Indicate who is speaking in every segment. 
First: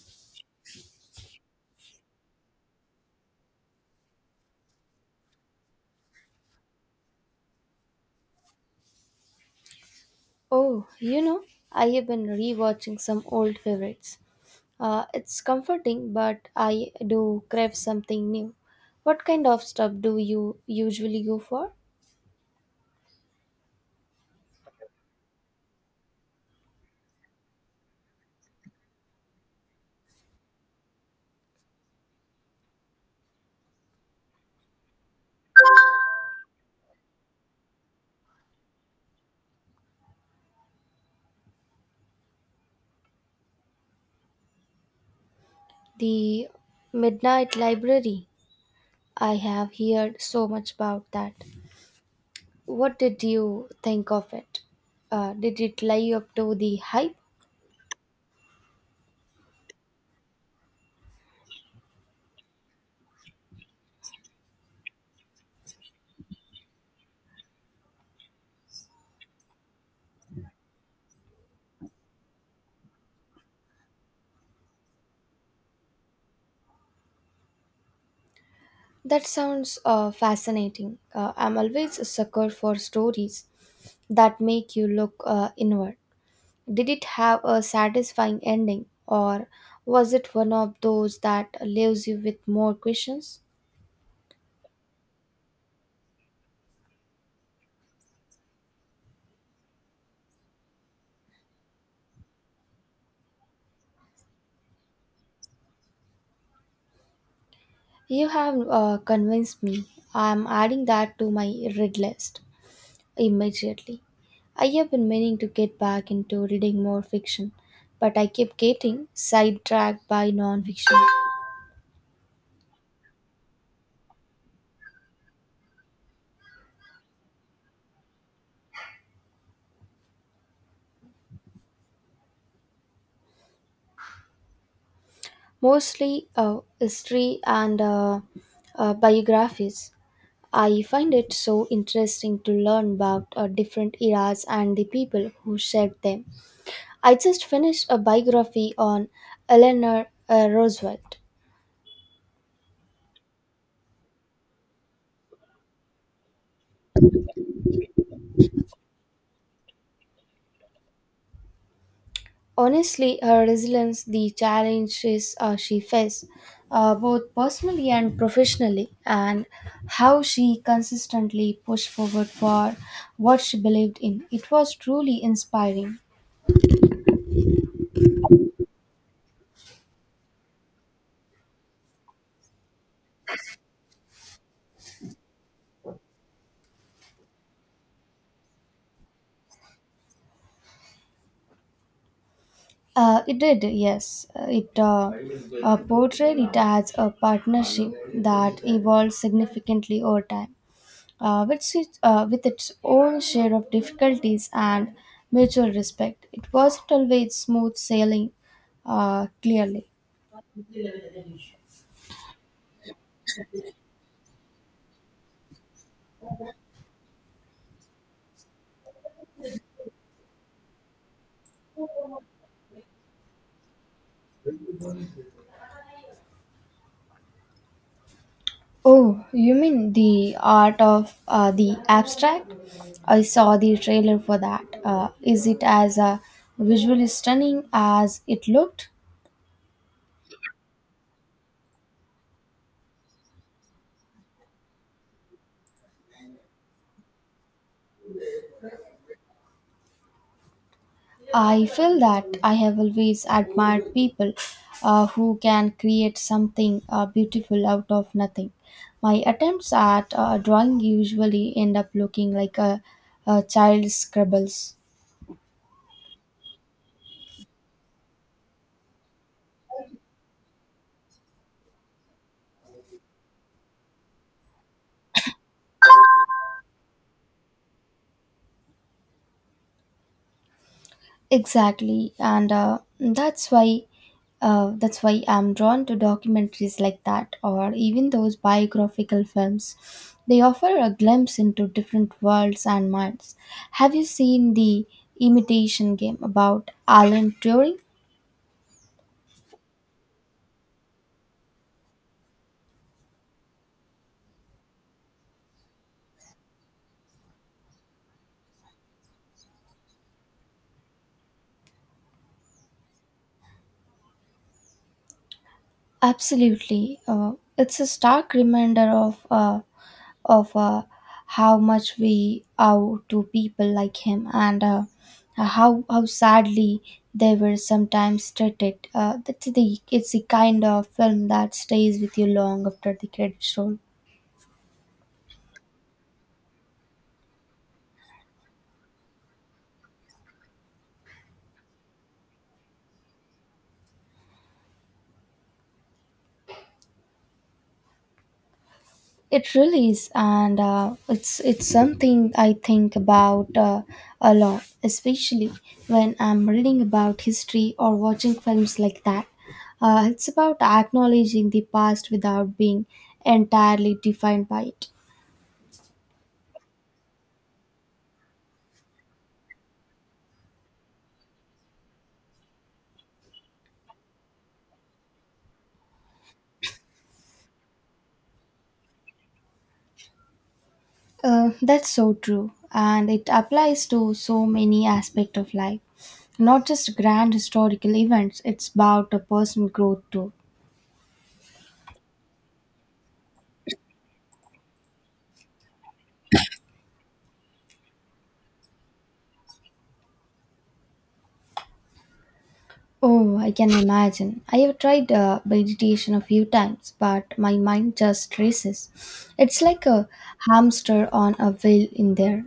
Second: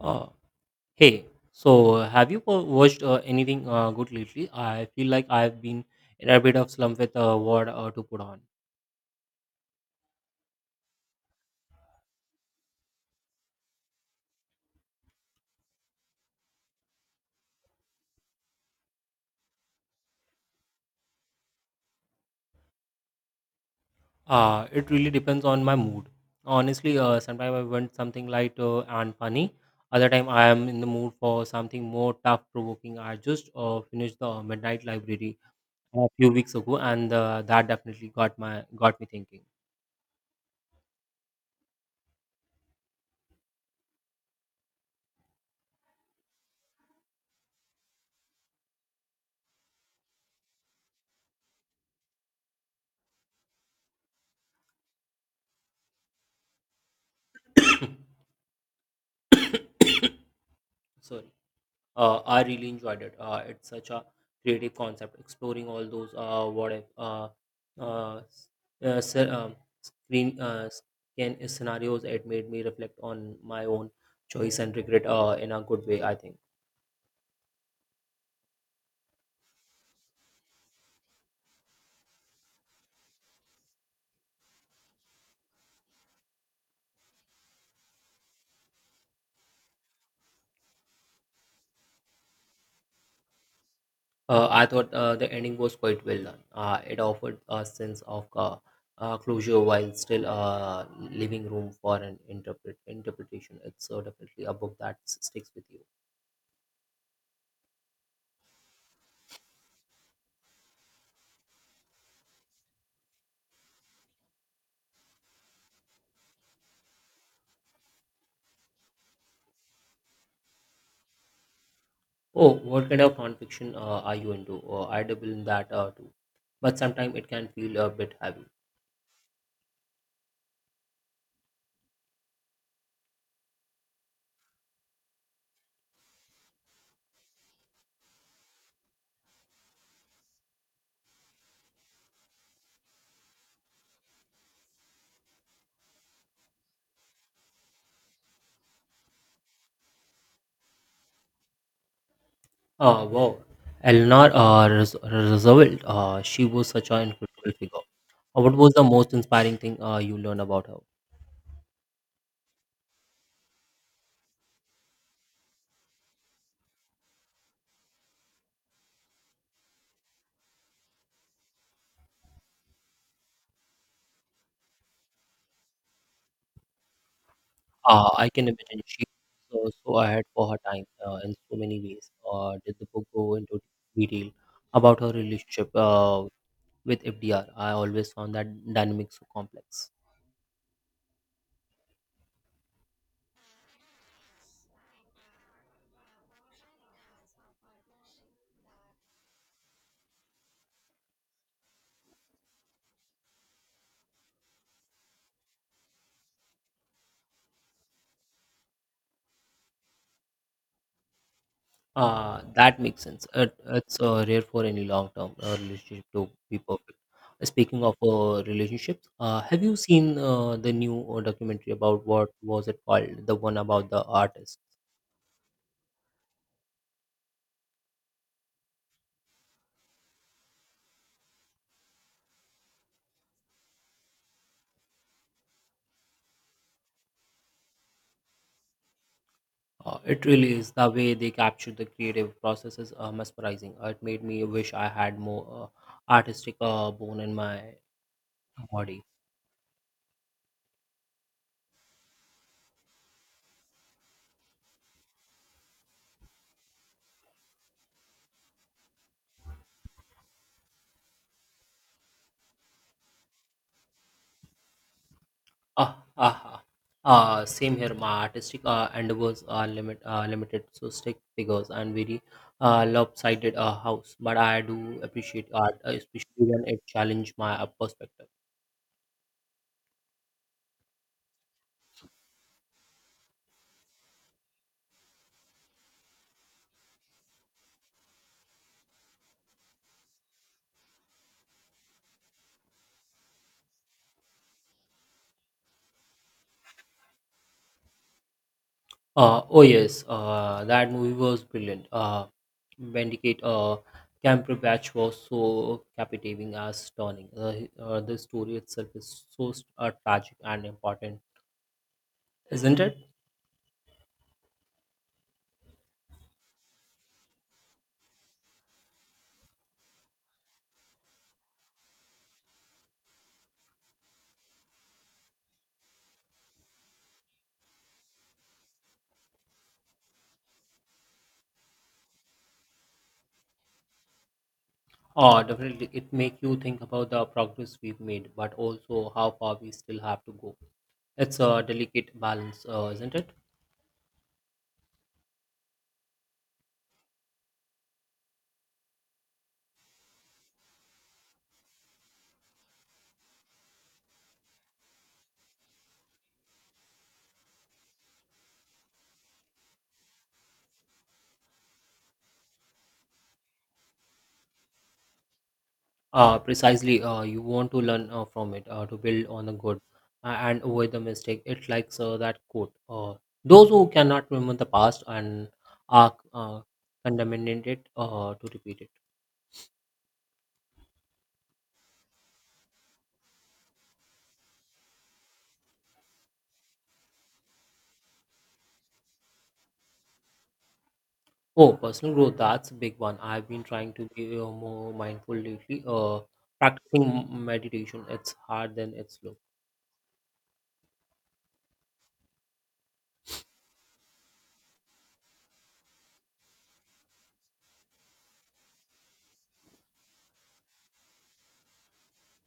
Speaker 1: Uh, hey, so have you watched anything good lately? I feel like I've been in a bit of slump with what to put on.
Speaker 2: Oh, you know, I have been rewatching some old favorites. It's comforting, but I do crave something new. What kind of stuff do you usually go for?
Speaker 1: It really depends on my mood. Honestly, sometimes I want something light and funny. Other time I am in the mood for something more tough-provoking. I just finished the Midnight Library a few weeks ago, and that definitely got me thinking.
Speaker 2: The Midnight Library. I have heard so much about that. What did you think of it? Did it live up to the hype?
Speaker 1: Sorry. I really enjoyed it. It's such a creative concept, exploring all those what if s- se- screen scan scenarios. It made me reflect on my own choice and regret, in a good way. I think.
Speaker 2: That sounds fascinating. I'm always a sucker for stories that make you look inward. Did it have a satisfying ending, or was it one of those that leaves you with more questions?
Speaker 1: I thought the ending was quite well done. It offered a sense of closure while still leaving room for an interpretation. It's definitely a book that sticks with you.
Speaker 2: You have convinced me. I am adding that to my read list immediately. I have been meaning to get back into reading more fiction, but I keep getting sidetracked by non fiction,
Speaker 1: Oh, what kind of nonfiction are you into? I dabble in that too, but sometimes it can feel a bit heavy.
Speaker 2: mostly history and biographies. I find it so interesting to learn about different eras and the people who shaped them. I just finished a biography on Eleanor Roosevelt.
Speaker 1: Oh, wow. Eleanor Roosevelt, she was such an incredible figure. What was the most inspiring thing you learned about her?
Speaker 2: Honestly, her resilience, the challenges she faced, both personally and professionally, and how she consistently pushed forward for what she believed in, it was truly inspiring.
Speaker 1: I can imagine she was so ahead for her time in so many ways. Did the book go into detail about her relationship, with FDR? I always found that dynamic so complex.
Speaker 2: It did, yes. It portrayed it as a partnership that evolved significantly over time, which is with its own share of difficulties and mutual respect. It wasn't always smooth sailing, clearly.
Speaker 1: That makes sense. It's rare for any long term relationship to be perfect. Speaking of relationships, have you seen the new documentary about, what was it called? The one about the artist.
Speaker 2: Oh, you mean the art of the abstract? I saw the trailer for that. Is it as visually stunning as it looked?
Speaker 1: It really is, the way they captured the creative processes mesmerizing. It made me wish I had more artistic bone in my body.
Speaker 2: I feel that I have always admired people who can create something beautiful out of nothing. My attempts at drawing usually end up looking like a child's scribbles.
Speaker 1: Ah, ah, ah. Same here. My artistic endeavors are limited, so stick figures and very lopsided house. But I do appreciate art, especially when it challenged my perspective.
Speaker 2: Exactly, and that's why I'm drawn to documentaries like that, or even those biographical films. They offer a glimpse into different worlds and minds. Have you seen the Imitation Game about Alan Turing?
Speaker 1: Oh yes, that movie was brilliant. Bandicoot Cumberbatch was so captivating as stunning. The story itself is so tragic and important, isn't it?
Speaker 2: Absolutely, it's a stark reminder of how much we owe to people like him and how sadly they were sometimes treated. That's the It's the kind of film that stays with you long after the credits roll.
Speaker 1: Oh, definitely. It make you think about the progress we've made, but also how far we still have to go. It's a delicate balance, isn't it?
Speaker 2: It really is, and it's something I think about a lot, especially when I'm reading about history or watching films like that. It's about acknowledging the past without being entirely defined by it.
Speaker 1: Precisely. You want to learn from it, to build on the good and avoid the mistake. It likes that quote. Those who cannot remember the past and are condemned it to repeat it.
Speaker 2: That's so true, and it applies to so many aspects of life. Not just grand historical events, it's about a personal growth too.
Speaker 1: Oh, personal growth. That's a big one. I've been trying to be more mindful lately. Practicing meditation. It's hard, then it's slow.
Speaker 2: Oh, I can imagine. I have tried meditation a few times, but my mind just races. It's like a hamster on a wheel in there.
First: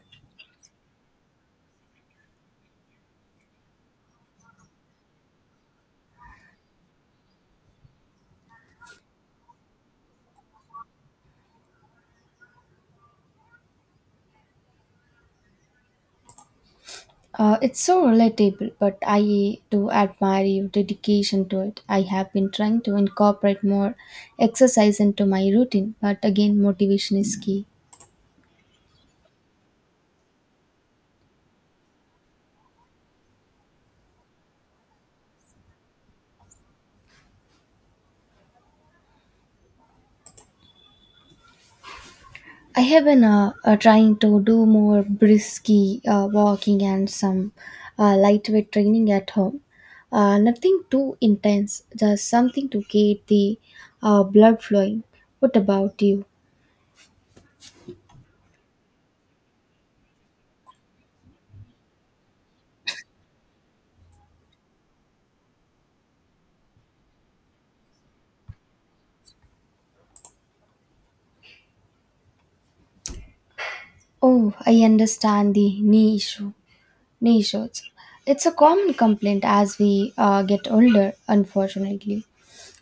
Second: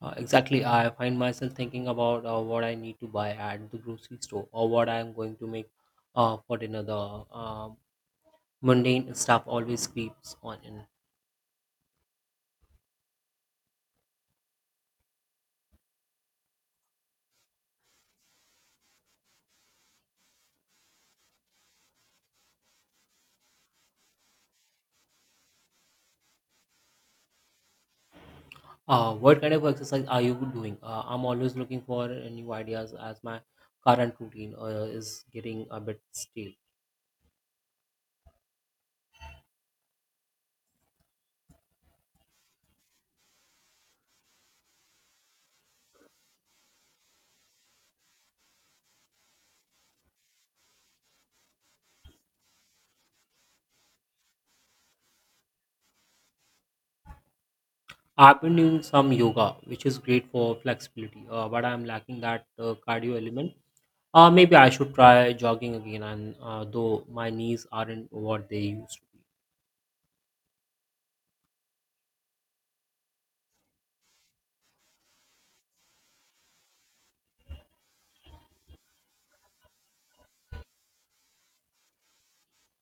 Speaker 1: Exactly, I find myself thinking about what I need to buy at the grocery store or what I am going to make for dinner. The mundane stuff always creeps on in.
Speaker 2: It's so relatable, but I do admire your dedication to it. I have been trying to incorporate more exercise into my routine, but again, motivation is key.
Speaker 1: What kind of exercise are you doing? I'm always looking for new ideas as my current routine is getting a bit stale.
Speaker 2: I have been trying to do more brisky walking and some lightweight training at home. Nothing too intense, just something to get the blood flowing. What about you?
Speaker 1: I've been doing some yoga, which is great for flexibility, but I'm lacking that cardio element. Maybe I should try jogging again, and though my knees aren't what they used to be.
Speaker 2: Oh, I understand the knee issue. Knee shots. It's a common complaint as we get older, unfortunately.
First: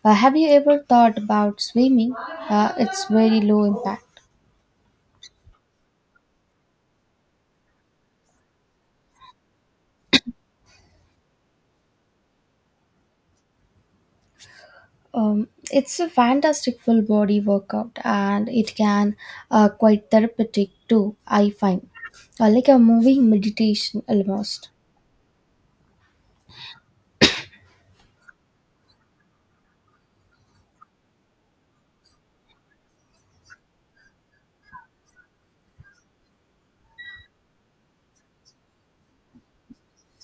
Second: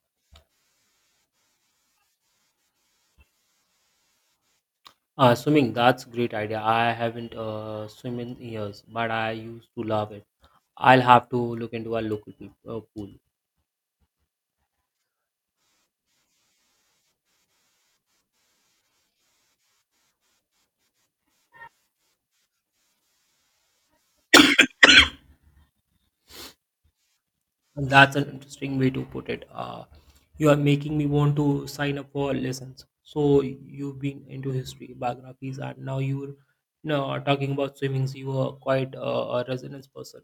Speaker 2: Have you ever thought about swimming? It's very low impact.
Speaker 1: Ah, swimming, that's great idea. I haven't swim in years, but I used to love it. I'll have to look into a local pool.
Speaker 2: It's a fantastic full body workout and it can quite therapeutic too, I find. Like a moving meditation almost.
Speaker 1: That's an interesting way to put it. You are making me want to sign up for lessons. So you've been into history, biographies, and now you know, talking about swimming. You are quite a resonance person.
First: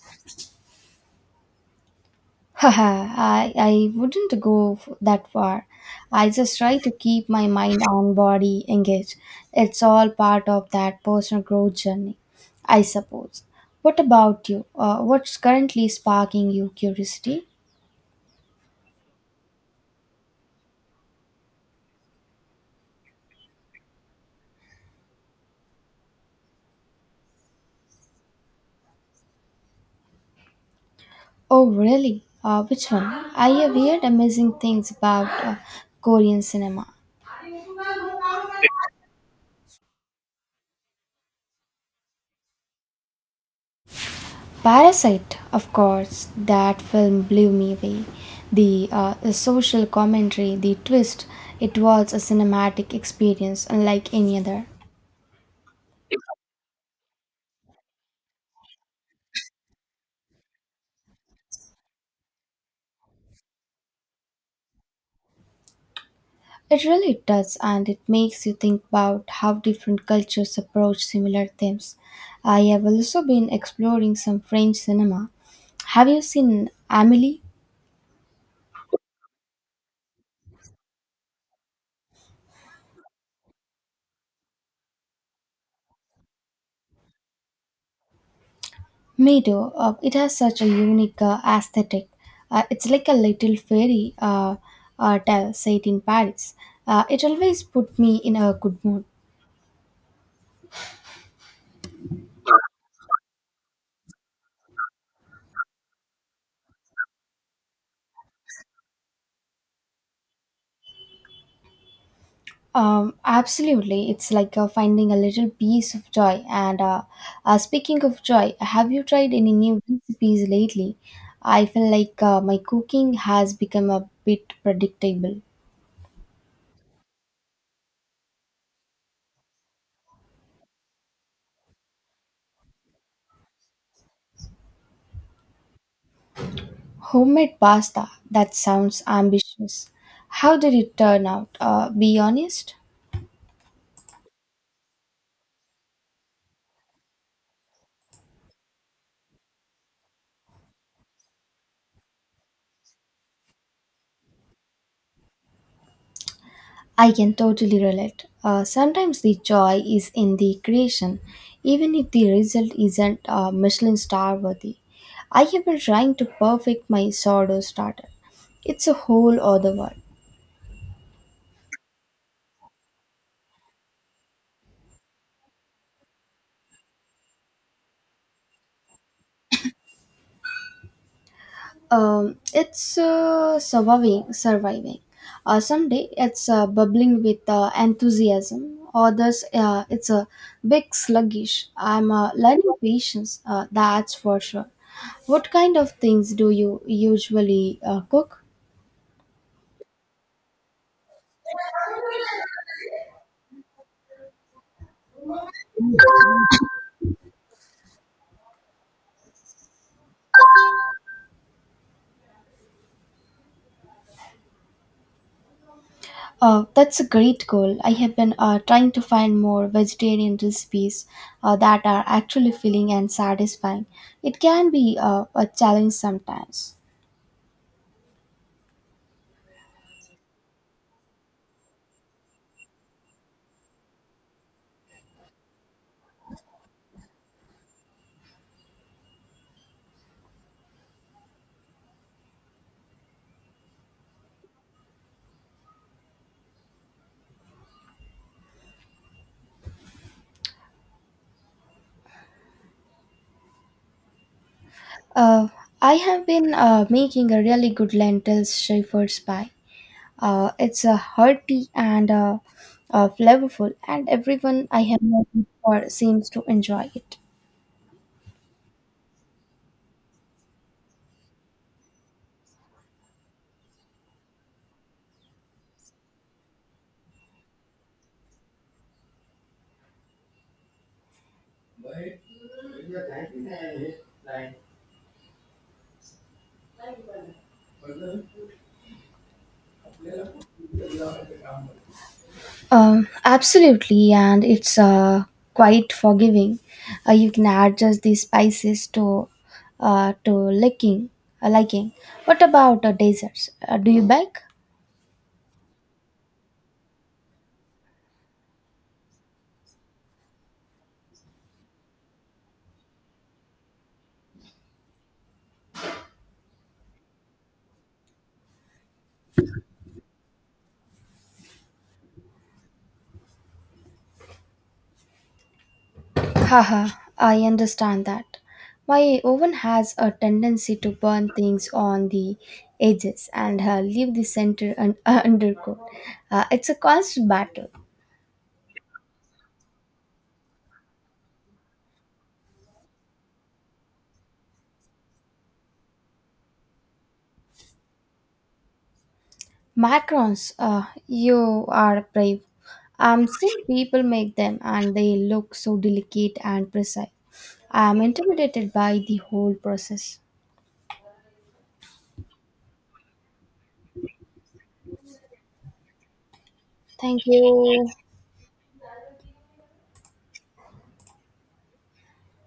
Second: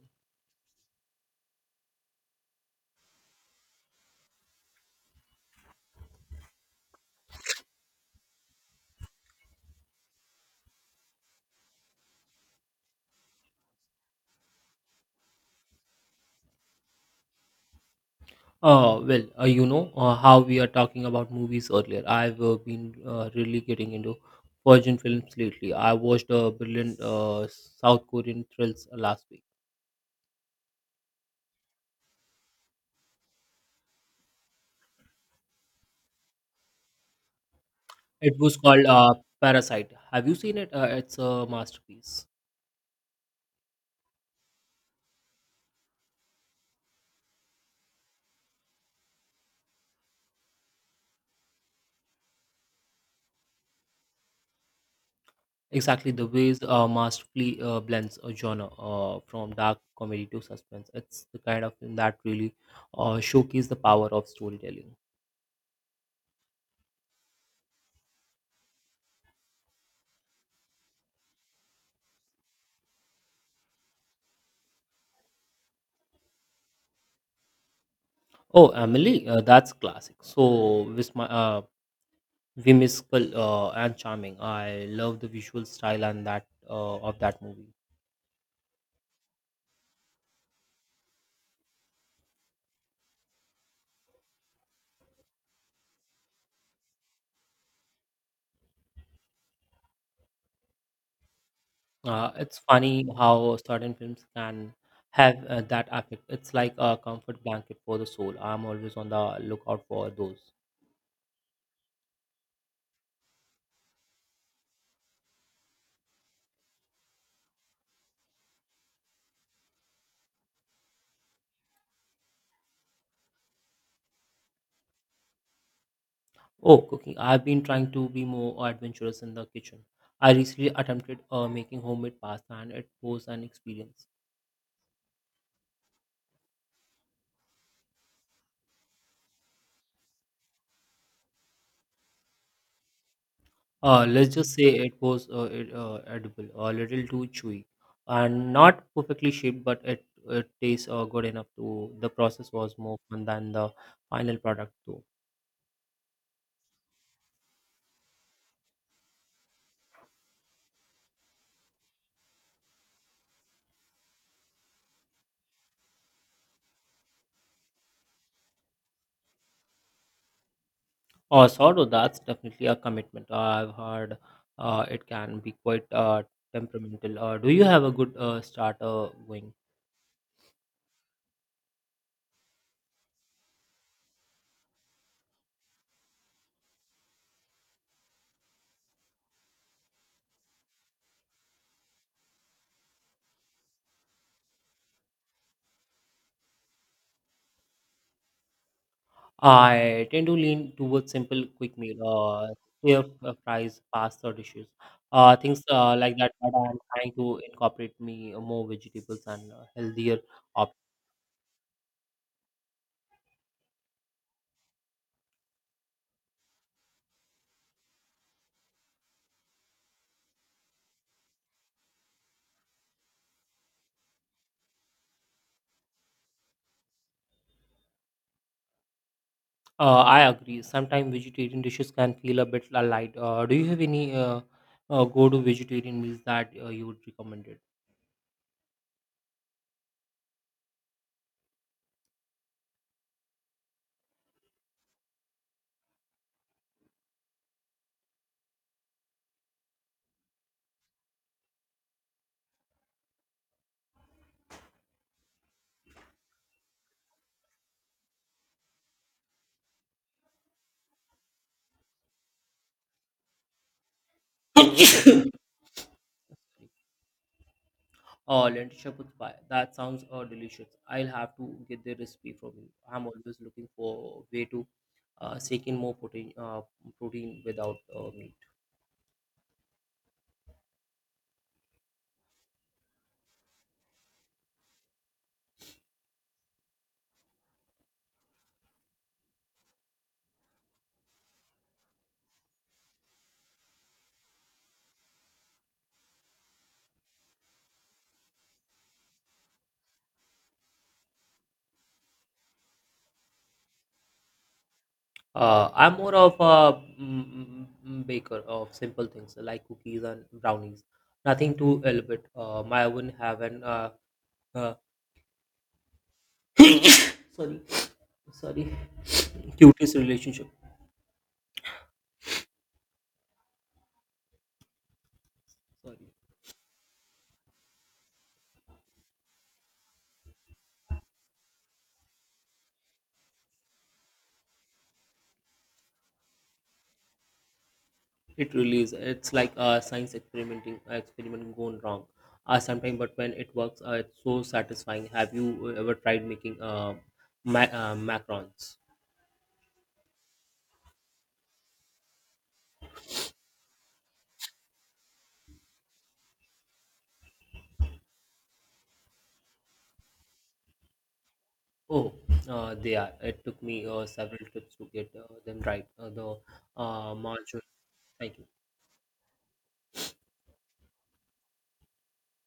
Speaker 2: Haha, I wouldn't go that far. I just try to keep my mind and body engaged. It's all part of that personal growth journey, I suppose. What about you? What's currently sparking your curiosity?
Speaker 1: Well, you know how we are talking about movies earlier. I've been really getting into foreign films lately. I watched a brilliant South Korean thrills last week.
Speaker 2: Oh, really? Which one? I have heard amazing things about Korean cinema.
Speaker 1: It was called Parasite. Have you seen it? It's a masterpiece.
Speaker 2: Parasite, of course, that film blew me away. The social commentary, the twist, it was a cinematic experience unlike any other.
Speaker 1: Exactly, the ways masterfully blends a genre from dark comedy to suspense. It's the kind of film that really showcases the power of storytelling.
Speaker 2: It really does, and it makes you think about how different cultures approach similar themes. I have also been exploring some French cinema. Have you seen Amelie?
Speaker 1: Oh, Emily, that's classic. So, with my, whimsical and charming. I love the visual style and that of that movie.
Speaker 2: Me too. It has such a unique aesthetic. It's like a little fairy tale set in Paris. It always put me in a good mood.
Speaker 1: It's funny how certain films can have that effect. It's like a comfort blanket for the soul. I'm always on the lookout for those.
Speaker 2: Absolutely, it's like finding a little piece of joy. And speaking of joy, have you tried any new recipes lately? I feel like my cooking has become a bit predictable.
Speaker 1: Oh, cooking! I've been trying to be more adventurous in the kitchen. I recently attempted making homemade pasta, and it was an experience.
Speaker 2: Homemade pasta. That sounds ambitious. How did it turn out? Be honest.
Speaker 1: Let's just say it was edible, a little too chewy, and not perfectly shaped, but it tastes good enough to. The process was more fun than the final product, too.
Speaker 2: I can totally relate. Sometimes the joy is in the creation, even if the result isn't Michelin star worthy. I have been trying to perfect my sourdough starter. It's a whole other world.
Speaker 1: Oh, sourdough, that's definitely a commitment. I've heard it can be quite temperamental. Do you have a good starter going?
Speaker 2: It's Surviving, surviving. Someday it's bubbling with enthusiasm. Others, it's a big sluggish. I'm learning patience. That's for sure. What kind of things do you usually cook?
Speaker 1: I tend to lean towards simple quick meal, clear fries, pasta dishes, things like that. But I'm trying to incorporate me more vegetables and healthier options.
Speaker 2: That's a great goal. I have been trying to find more vegetarian recipes that are actually filling and satisfying. It can be a challenge sometimes.
Speaker 1: I agree. Sometimes vegetarian dishes can feel a bit light. Do you have any go-to vegetarian meals that you would recommend
Speaker 2: Uh, I have been making a really good lentils shepherd's pie. It's a hearty and flavorful, and everyone I have met
Speaker 1: it?
Speaker 2: before seems to enjoy it.
Speaker 1: Oh, lentil shepherd's pie. That sounds delicious. I'll have to get the recipe from you. I'm always looking for a way to sneak in more protein without meat.
Speaker 2: Absolutely, and it's quite forgiving. You can adjust the spices to liking, liking. What about desserts? Do you bake?
Speaker 1: I'm more of a baker of simple things like cookies and brownies. Nothing too elaborate. My oven have an uh, sorry, sorry, cutest relationship. Sorry.
Speaker 2: Haha, I understand that. My oven has a tendency to burn things on the edges and leave the center undercooked. It's a constant battle.
Speaker 1: It really is. It's like a science experiment gone wrong. Sometimes, but when it works, it's so satisfying. Have you ever tried making macarons?
Speaker 2: Macarons, you are brave. I'm seeing people make them and they look so delicate and precise. I'm intimidated by the whole process.
Speaker 1: Oh, they are. It took me several trips to get them right. The
Speaker 2: Thank
Speaker 1: margarine,
Speaker 2: you.